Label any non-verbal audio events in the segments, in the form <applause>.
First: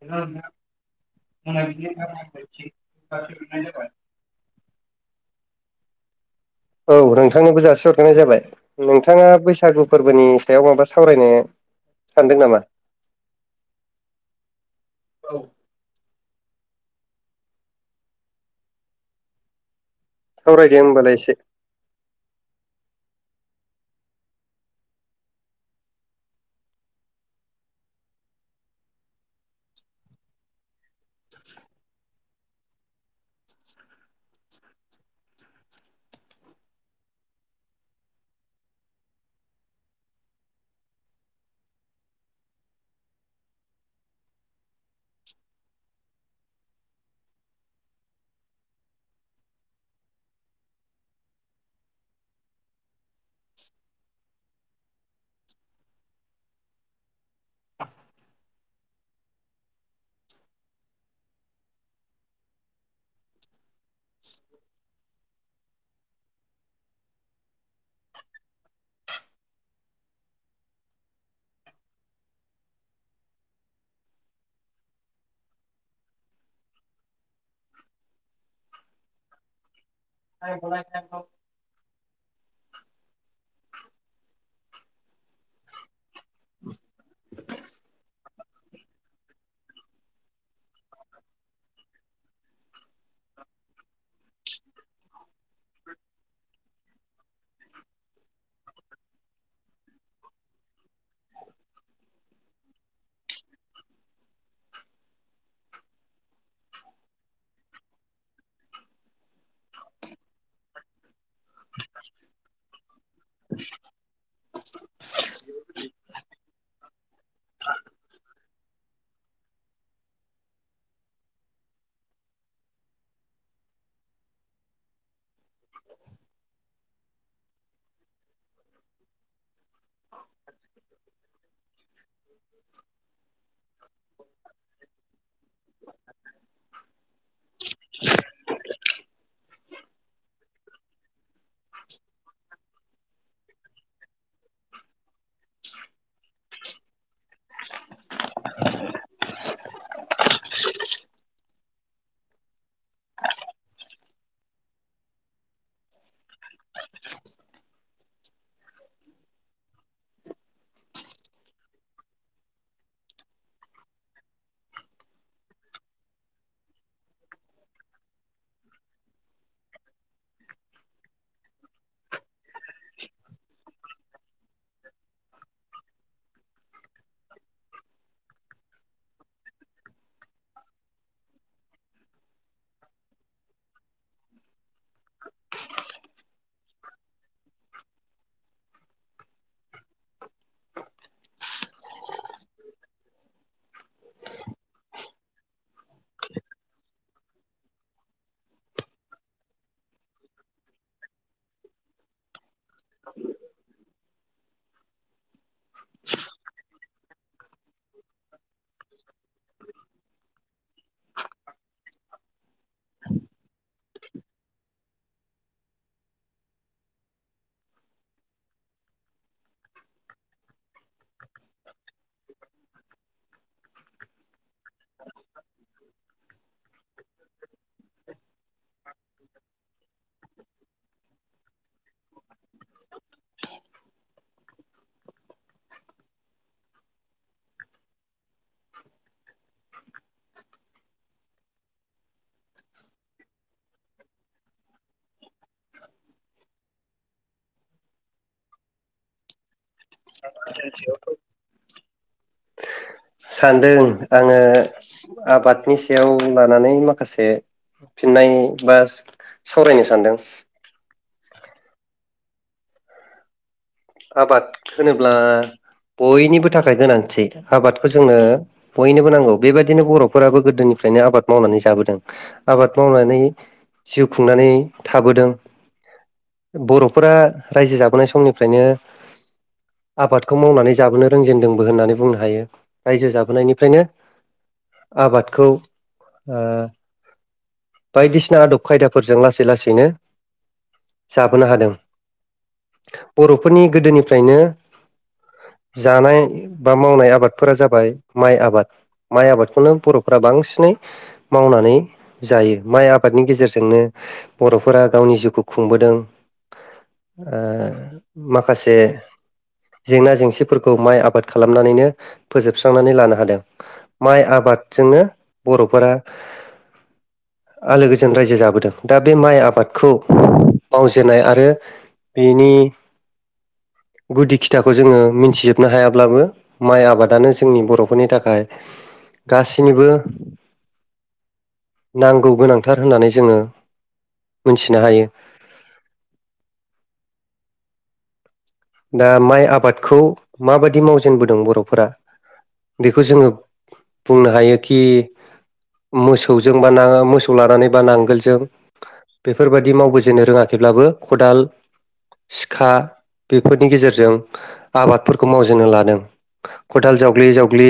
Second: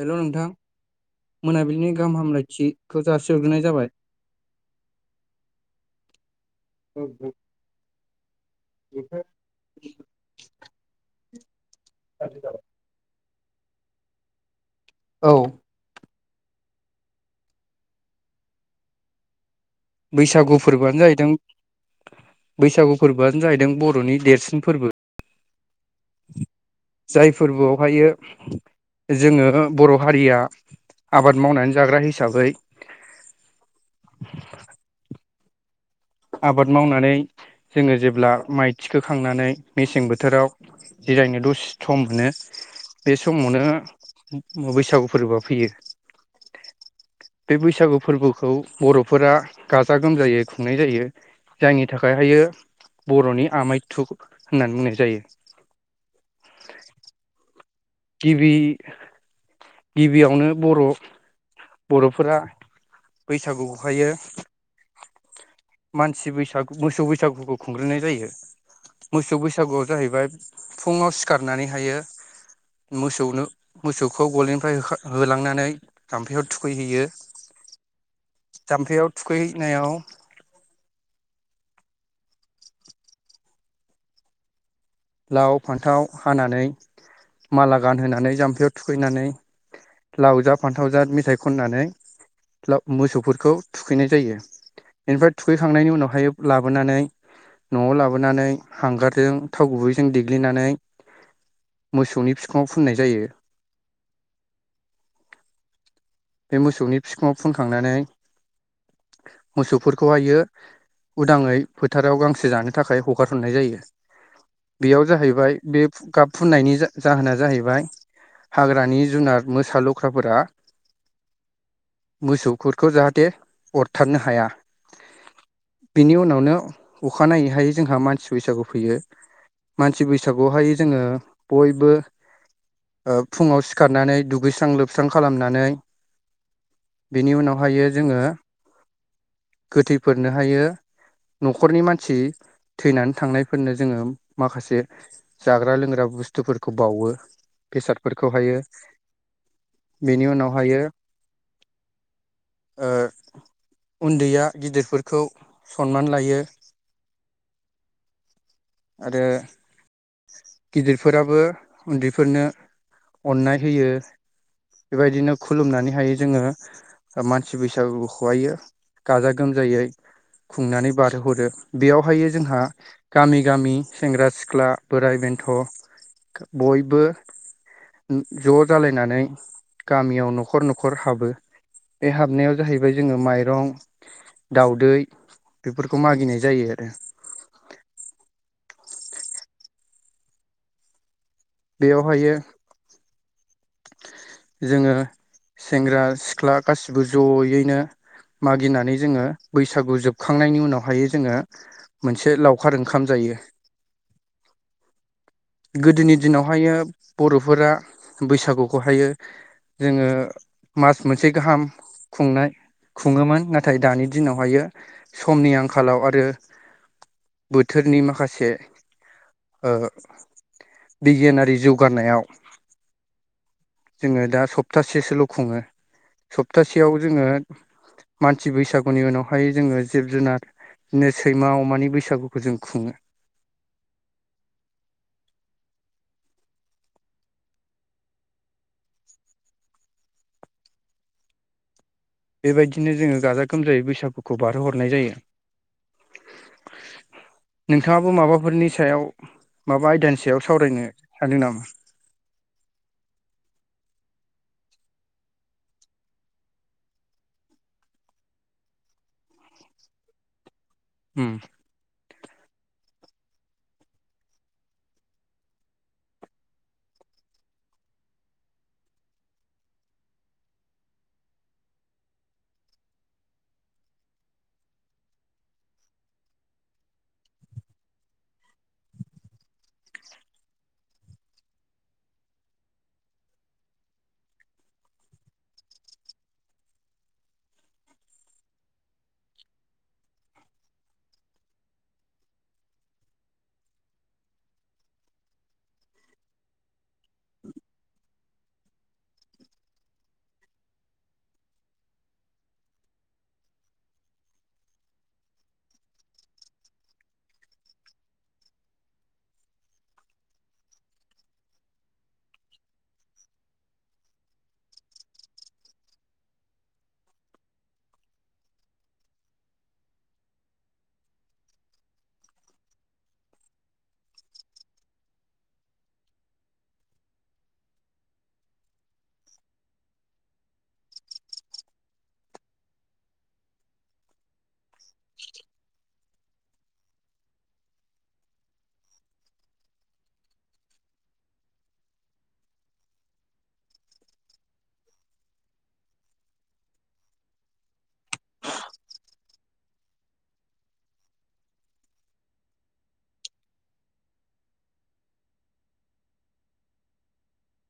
हेल' नोंथां मोनाबिलिनि गाहाम हामलायथिखौ जासिग्रोनाय जाबाय <unintelligible> <unintelligible> औ नोंथांनोबो जासि हरग्राय जाबाय नोंथाङा बैसागु फोरबोनि सायाव माबा स सावरायनो सानदों नामा औ बैसागु सावरायदो फोरबोआनो होमबालाय जाहैदों एसे बैसागु फोरबोआनो जाहैदों बर'नि देरसिन फोरबो जाय फोरबोआवहायो जोङो बर' हारिया आबाद मावनानै जाग्रा हिसाबै आबाद मावनानै जोङो जेब्ला माइ थिखोखांनानै मेसें बोथोराव जिरायनो दसे सम मोनो बे समावनो बैसागु फोरबोआ फैयो बे बैसागु फोरबोखौ बर'फोरा गाजा गोमजायै खुंनाय जायो जायनि थाखाय हायो बर'नि आमायथु होननानै बुंनाय जायो। गिबि गिबियावनो बर' बर'फोरा बैसागुखौ हायो। मानसि बैसागु मोसौ बैसागुखौ खुंग्रोननाय जायो। मोसौ बैसागुआव जाहैबाय फुङाव सिखारनानै हायो। मोसौनो मोसौखौ गलनिफ्राय होलांनानै जाम्फैयाव थुखैहैयो। जाम्फैयाव थुखैहैनायाव। <inaudible> <unintelligible> लाव फान्थाव हानानै माला गानहोनानै जाम्फैयाव थुखैनानै लाव जा फान्थाव जा मेथायाइ खननानै मोसौफोरखौ थुखैनाय जायो बेनिफ्राय थुखैखांनायनि उनावहाय लाबोनानै न'आव लाबोनानै हांगारजों थाव गुबै देग्लिनानै मोसौनि फिखुंङाव फुननाय जायो। <inaudible> बे मोसौनि फिखुङाव फुनखांनानै मोसौफोरखौहायो उदाङै फोथाराव गांसो जानो थाखाय हगारथ'नाय जायो। बेयाव जाहैबाय बे गाब फुननायनि जाहोना जाहैबाय। हाग्रानि जुनार मोसा, लख्राफोरा मोसौफोरखौ जाहाथे अरथारनो हाया। बिनि उनावनो अखानायै हायै जोंहा मानसि बैसागु फैयो मानसि बैसागुआवहाय जोङो बयबो फुङाव सिखारनानै दुगैस्रां लोबस्रां खालामनानै बेनि उनावहायो जोङो गोथैफोरनो हायो न'खरनि मानसि थैनानै थांनायफोरनो जोङो माखासे जाग्रा लोंग्रा बुस्थुफोरखौ बावो। बेसादफोरखौ हायो बेनि उनाव <inaudible> ओं। उन्दैया गिदिरफोरखौ सनमान लायो। आरो। गिदिरफोराबो उन्दैफोरनो अननाय होयो। बेबायदिनो खुलुमनानै हायो जोङो। मानसि बैसागुखौहायो गाजा गोमजायै खुंनानै बारहोहरो बेयावहाय जोंहा गामि गामि सेंग्रा सिख्ला बोराय बेन्थ' बयबो ज' जालायनानै गामियाव न'खर न'खर हाबो। बे हाबनायाव जाहैबाय जोङो माइरं दाउदै बेफोरखौ मागिनाय जायो आरो। बेयावहायो। जोङो सेंग्रा सिख्ला गासिबो जयैनो मागिनानै जोङो बैसागु जोबखांनायनि उनावहाय जोङो मोनसे लाव लावखार ओंखाम जायो। गोदोनि दिनावहायो बर'फोरा बैसागुखौहायो। जोङो मास मोनसे गाहाम खुंनाय खुङोमोन नाथाय दानि दिनावहायो समनि आंखालाव आरो। बोथोरनि माखासे। बिगियानारि जौगानायाव जोङो दा सप्तासेसोल' खुङो सप्तासेयाव जोङो। मानसि बैसागुनि उनावहाय जोङो जिब जुनार। बिदिनो सैमा अमानि बैसागुखौ जों खुङो <inaudible> <inaudible> बेबायदिनो जोङो गाजा गोमजायै बैसागुखौ बारहोहरनाय जायो नोंथाङाबो माबाफोरनि सायाव माबा आयदानि सायाव सावरायनो सानदों नामा सानदों आङो आबादनि सायाव लानानै माखासे फिननाय बा सावरायनो सानदों उ आबाद होनोब्ला बयनिबो थाखाय गोनांथि आबादखौ जोंनो बयनिबो नांगौ बेबायदिनो बर'फोराबो गोदोनि फ्रायनो आबाद मावनानै जाबोदों आबाद मावनानै जिउ खुंनानै थाबोदों बर'फोरा रायजो जाबोनाय समनिफ्रायनो <unintelligible> आबादखौ मावनानै जाबोनो रोंजेनदोंबो होननानै बुंनो हायो रायजो जाबोनायनिफ्रायनो आबादखौ ओ बायदिसिना आदब खायदाफोरजों लासै- लासैनो जाबोनो हादों बर'फोरनि गोदोनिफ्रायनो <unintelligible> जानाय बा मावनाय आबादफोरा जाबाय माइ आबाद माइ आबादखौनो बर'फोरारा बांसिनै मावनानै जायो माइ आबादनि गेजेरजोंनो बर'फोरा गावनि जिउखौ खुं <unintelligible> बोदों माखासे जेंना -जेंसिफोरखौ माइ आबाद खालामनानैनो फोजोबस्रांनानै लानो हादों। माइ आबादजोंनो बर'फोरा आलो गोजोन रायजो जाबोदों दा बे माइ आबादखौ मावजेननाय आरो बेनि <unintelligible> गुदि खिथाखौ जोङो मिथिजोबनो हायाब्लाबो माइ आबादानो जोंनि बर'फोरनि थाखाय गासिनिबो नांगौ गोनांथार होननानै जोङो मोनथिनो हायो। दा माइ आबादखौ माबायदि मावजेनबोदों बर'फोरा बेखौ जोङो बुंनो हायोखि मोसौजोंबा नाङ- मोसौ लानानैबा नांगोलजों बेफोरबायदि मावबोजेननो रोङाखैब्लाबो खदाल, सिखा बेफोरनि गेजेरजों आबादफोरखौ मावजेननो लादों। खदाल जावग्लि -जावग्लि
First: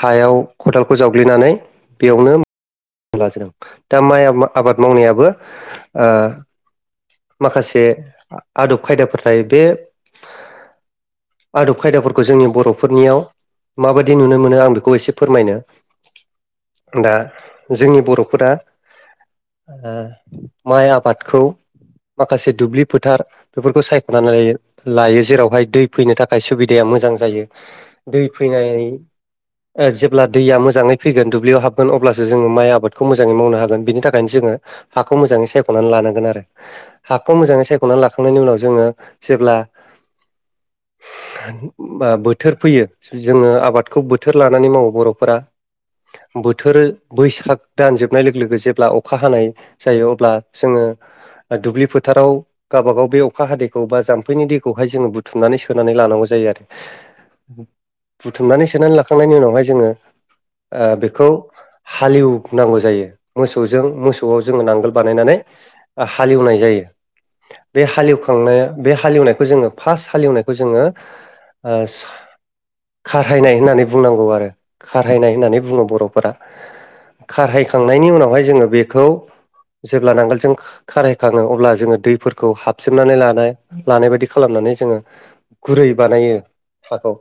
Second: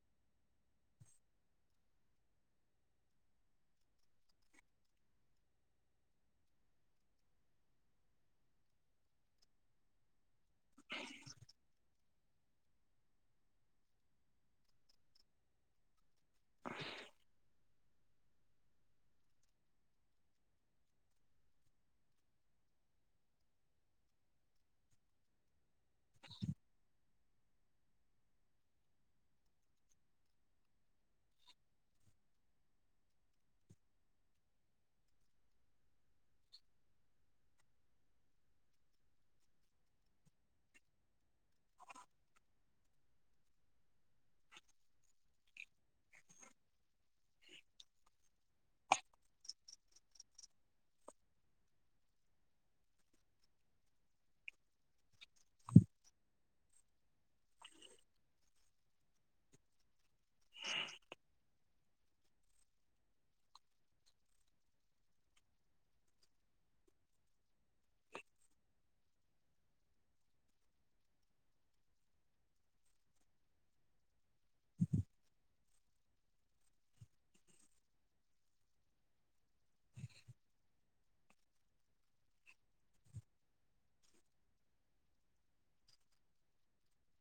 हायाव खदालखौ जावग्लिनानै बेयावनो लाजेनदों दा माइ आबाद मावनायाबो आ माखासे आदब खायदाफोर थायो बे आदब -खायदाफोरखौ जोंनि बर'फोरनियाव माबायदि नुनो मोनो आं बेखौ एसे फोरमायनो दा जोंनि बर'फोरा ओ माइ आबादखौ माखासे दुब्लि फोथार बेफोरखौ सायख'नानै लायो जेरावहाय दै फैनो थाखाय सुबिदाया मोजां जायो दै फैनो <unintelligible> जेब्ला दैया मोजाङै फैगोन दुब्लियाव हाबगोन अब्लासो जोङो माइ आबादखौ मोजाङै मावनो हागोन बेनि थाखायनो जोङो हाखौ मोजाङै सायख'ना लानांगोन आरो हाखौ मोजाङै सायख'ना खांनायनि उनाव जोङो जेब्ला <unintelligible> बोथोर फैयो जोङो आबादखौ बोथोर लानानै मावो बर'फोरा बोथोर बैसाग दानजोबनाय लोगो- लोगो जेब्ला अखा हानाय जायो अब्ला जोङो दुब्लि फोथाराव गावाबा-गाव बे अखा हादैखौ बा जाम्फैनि दैखौहाय जोङो बुथुमनानै सोनानै लानांगौ जायो आरो। बुथुमनानै सोनानै लाखांनायनि उनावहाय जोङो ओ बेखौ हालेवनांगौ जायो मोसौजों मोसौआव जोङो नांगोल बानायनानै हालेवनाय जायो। <unintelligible> बे हालेवखांनाया बे हालेवनायखौ जोङो फार्स्ट हालेवनायखौ जोङो सा-खारहायनाय होननानै बुंनांगौ आरो खारहायनाय होननानै बुङो बर'फोरा खारहायखांनायनि उनावहाय जोङो बेखौ जेब्ला नांगोलजों खार-खारहायखाङो अब्ला जोङो दैफोरखौ <unintelligible> हाबसबनानै लानाय लानाय बायदि खालामनानै जोङो गुरै बानायो। हाखौ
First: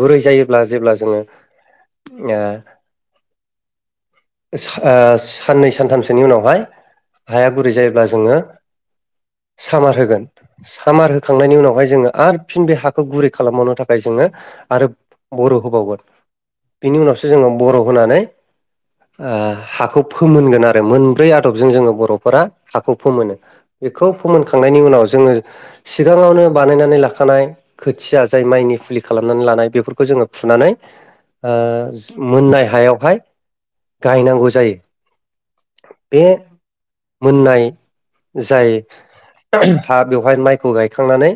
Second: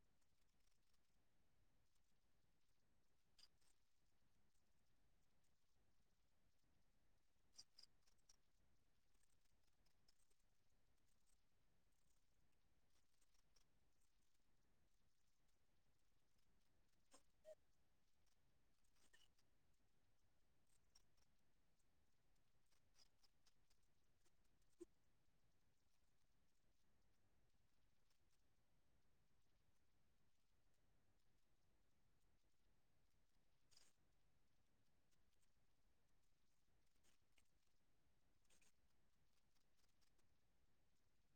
गुरै जायोब्ला जेब्ला जोङो साननै सानथामसोनि उनावहाय हाया गुरै जायोब्ला जोङो <unintelligible> सामार होगोन सामार होखांनायनि उनावहाय जोङो आरो फिन बे हाखौ गुरै खालामबावनो थाखाय जोङो आरो बर' होबावगोन बिनि उनावसो जोङो बर' होनानै हाखौ फोमोनगोन आरो मोनब्रै आदबजों जोङो बर'फोरा हाखौ फोमोनो बेखौ फोमोनखांनायनि उनाव जोङो सिगाङावनो बानायनानै लाखानाय खोथिया जाय माइनि फुलि खालामनानै लानाय बेफोरखौ जोङो फुनानै मोननाय हायावहाय गायनांगौ जायो बे मोननाय जाय हा बेवहाय माइखौ गायखांनानै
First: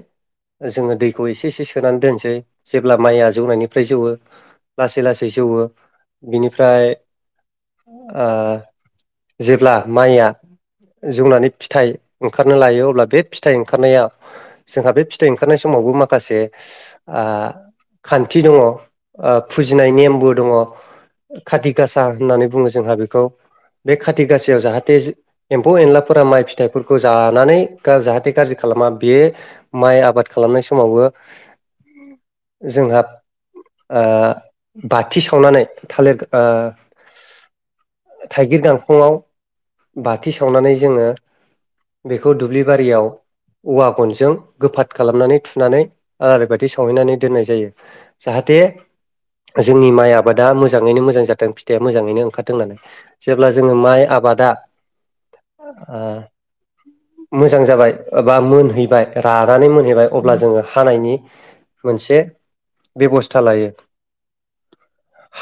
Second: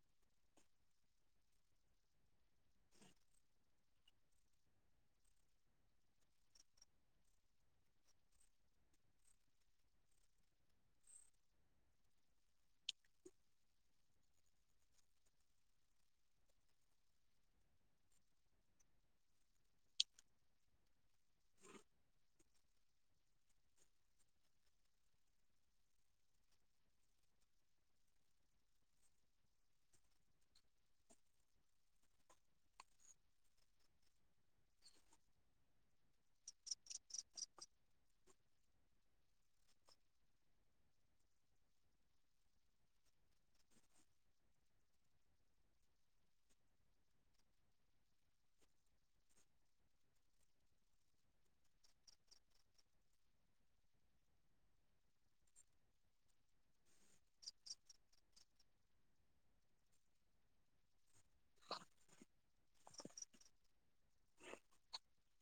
जोङो दैखौ एसे एसे सोनानै दोनसै जेब्ला माइया जौनायनिफ्राय जौवो लासै लासै जौवो बिनिफ्राय जेब्ला माइया जौनानै फिथाइ ओंखारनो लायो अब्ला बे फिथाइ ओंखारनाया जोंहा बे फिथाइ ओंखारनाय समावबो माखासे खान्थि दङ फुजिनाय नेमबो दङ खाथि गासा होननानै बुङो जोंहा बेखौ बे खाथि गाासयाव जाहाथे एम्फौ एनलाफोरा माइ फि फिथाइफोरखौ जानानै जाहाथे गाज्रि खालामा बे माइ आबाद खालामनाय समावबो <unintelligible> जोंहा ओ बाथि सावनानै थालिर थाइगिर गांखंआव बाथि सावनानै जोङो बेखौ दुब्लि बारियाव औवा गनजों गोफाथ खालामनानै थुनानै आलारि बायि सावहैनानै दोननाय जायो जाहाथे दे जोंनि माइ आबादा मोजाङैनो मोजां जादों फिथाइया मोजाङैनो ओंखारदों होननानै जेब्ला जोङो माइ आबाद बादा मोजां जाबाय बा मोनहैबाय रानानै मोनहैबाय अब्ला जोङो हानायनि मोनसे बेबस्था लायो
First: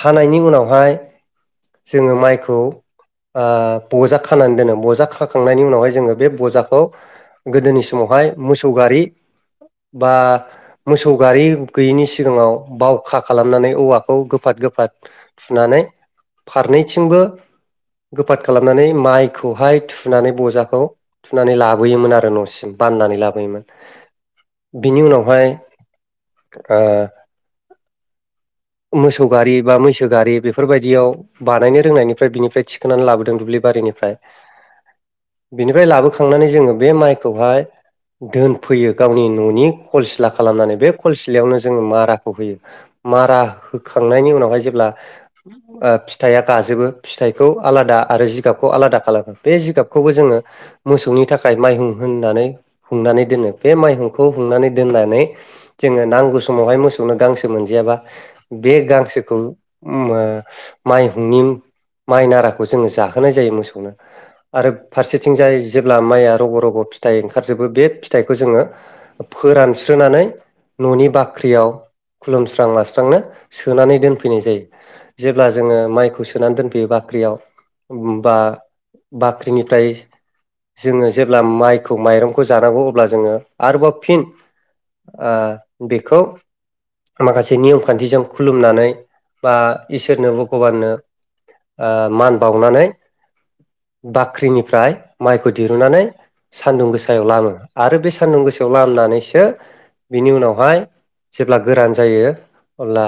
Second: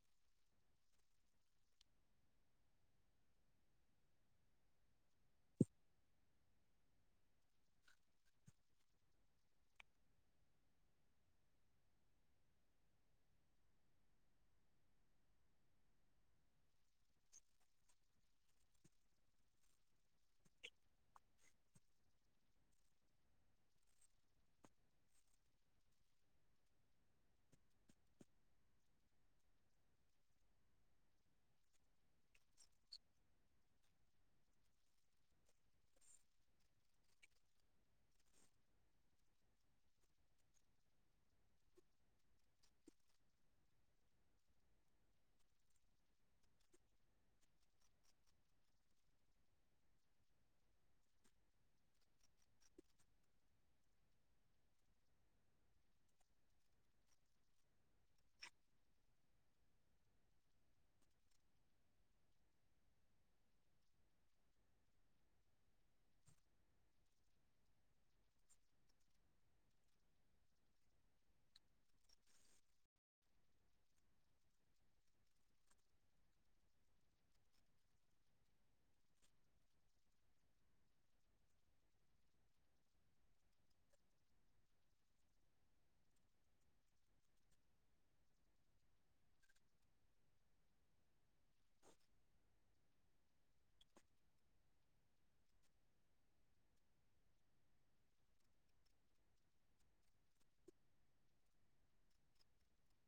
हानायनि उनावहाय जोङो माइखौ बजा खानानै दोनो बजा बोखांनायनि उनावहाय जोङो बे बजाखौ गोदोनि समावहाय मोसौ गारि बा मोसौ गारि गैयिनि सिगाङाव बावखा खालामनानै औवाखौ गोफाथ गोफाद थुनानै फारनैथिंबो गोफाद खालामनानै माइखौहाय थुनानै बजाखौ थुनानै लाबोयोमोन आरो न'सिम बाननानै लाबोयोमोन बिनि उनावहाय ओ <inaudible> मोसौ गारि बा मैसो गारि बेफोरबायदियाव बानायनो रोंनायनिफ्राय बिनिफ्राय थिखोननानै लाबोदों दुब्लिबारि निफ्राय <inaudible> बिनिफ्राय लाबोखांनानै जोङो बे माइखौहाय दोनफैयो गावनि न'नि खलसिला खालामनानै बे खलसिलायावनो जोङो माराखौ होयो मारा होखांनायनि उनावहाय जेब्ला ओ फिथाइया गाजोबो फिथाइखौ आलादा आरो जिगाबखौ आलादा खालामो बे जिगाबखौ खौबो जोङो मोसौनि थाखाय माइहुं हुमनानै हुंनानै दोनो बे माइहुंखौ हुंनानै दोन नानै जोङो नांगौ समावहाय मोसौनो गांसो मोनजायाबा बे गांसोखौ ओ माइ हुंनि माइ नाराखौ जोङो जाहोनाय जायो मोसौनो आरो फारसेथिंजाय जेब्ला माइया रग' रग' फिथाइ ओंखारजोबो बे फिथाइखौ जोङो फो रानस्रोनानै न'नि बाख्रियाव खुलुमस्रां लास्रांनो सोनानै दोनफैनाय जायो जेब्ला जोङो माइखौ सोनानै दोनफैयो बाख्रियाव बा बाख्रिनिफ्राय जोङो जेब्ला माइखौ माइरंखौ जानांगौ अब्ला जोङो आरोबाव फिन ओ बेखौ माखासे नियम खान्थिजों खुलुमनानै बा इसोरनो भगबाननो ओ मान बावनानै बाख्रिनिफ्राय माइखौ दिरुननानै सान्दुं गोसायाव लामो आरो बे सान्दुं गोसायाव लामनानैसो बिनि उनावहाय जेब्ला गोरान जायो अब्ला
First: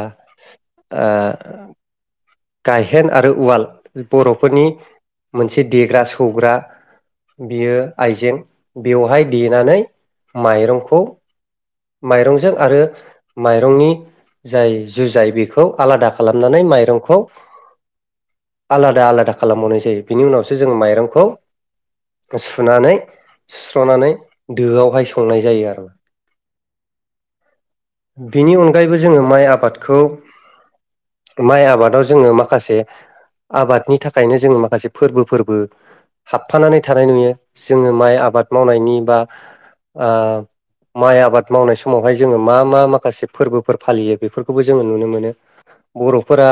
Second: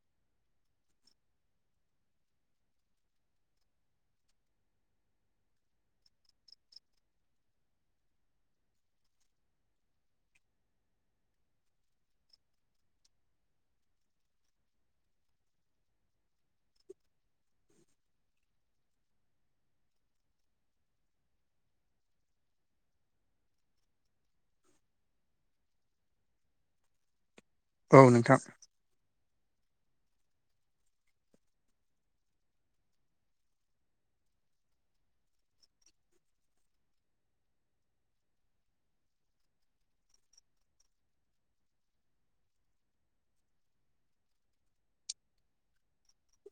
ओ गायहेन आरो उवाल बर'फोरनि मोनसे देग्रा सौग्रा बियो आइजें बेवहाय देनानै माइरंखौ माइरंजों आरो माइरंनि जाय जुजाय बेखौ आलादा खालामनानै माइरंखौ आलादा आलादा खालामबावनाय जायो बिनि उनावसो जोङो माइरंखौ सुनानै सुस्र'नानै दोआवहाय संनाय जायो आरो <inaudible> औ नोंथां बिनि अनगायैबो जोङो माइ आबादखौ माइ आबादाव ज जोङो माखासे आबादनि थाखायनो जोङो माखासे फोरबो फोरबो हाबफानानै थानाय नुयो जोङो माइ आबाद मावनायनि बा ओ माइ आबाद मावनाय समावहाय जोङो मा मा माखासे फोरबोफोर फालियो बेफोरखौबो जोङो नुनो मोनो बर'फोरा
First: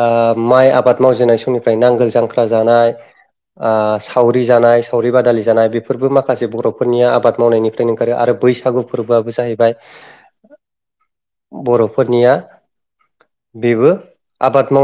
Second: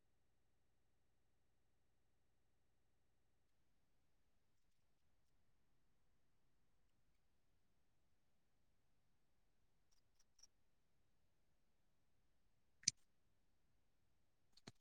ओ माइ आबाद मावजेननाय समनिफ्राय नांगोल जांख्रा जानाय ओ सावरि जानाय सावरि बादालि जानाय बेफोरबो माखासे बर'फोरनिया आबाद मावनायनिफ्राय ओंखारो आरो बैसागु फोरबोआबो जाहैबाय <inaudible> बर'फोरनिया बेबो आबाद माव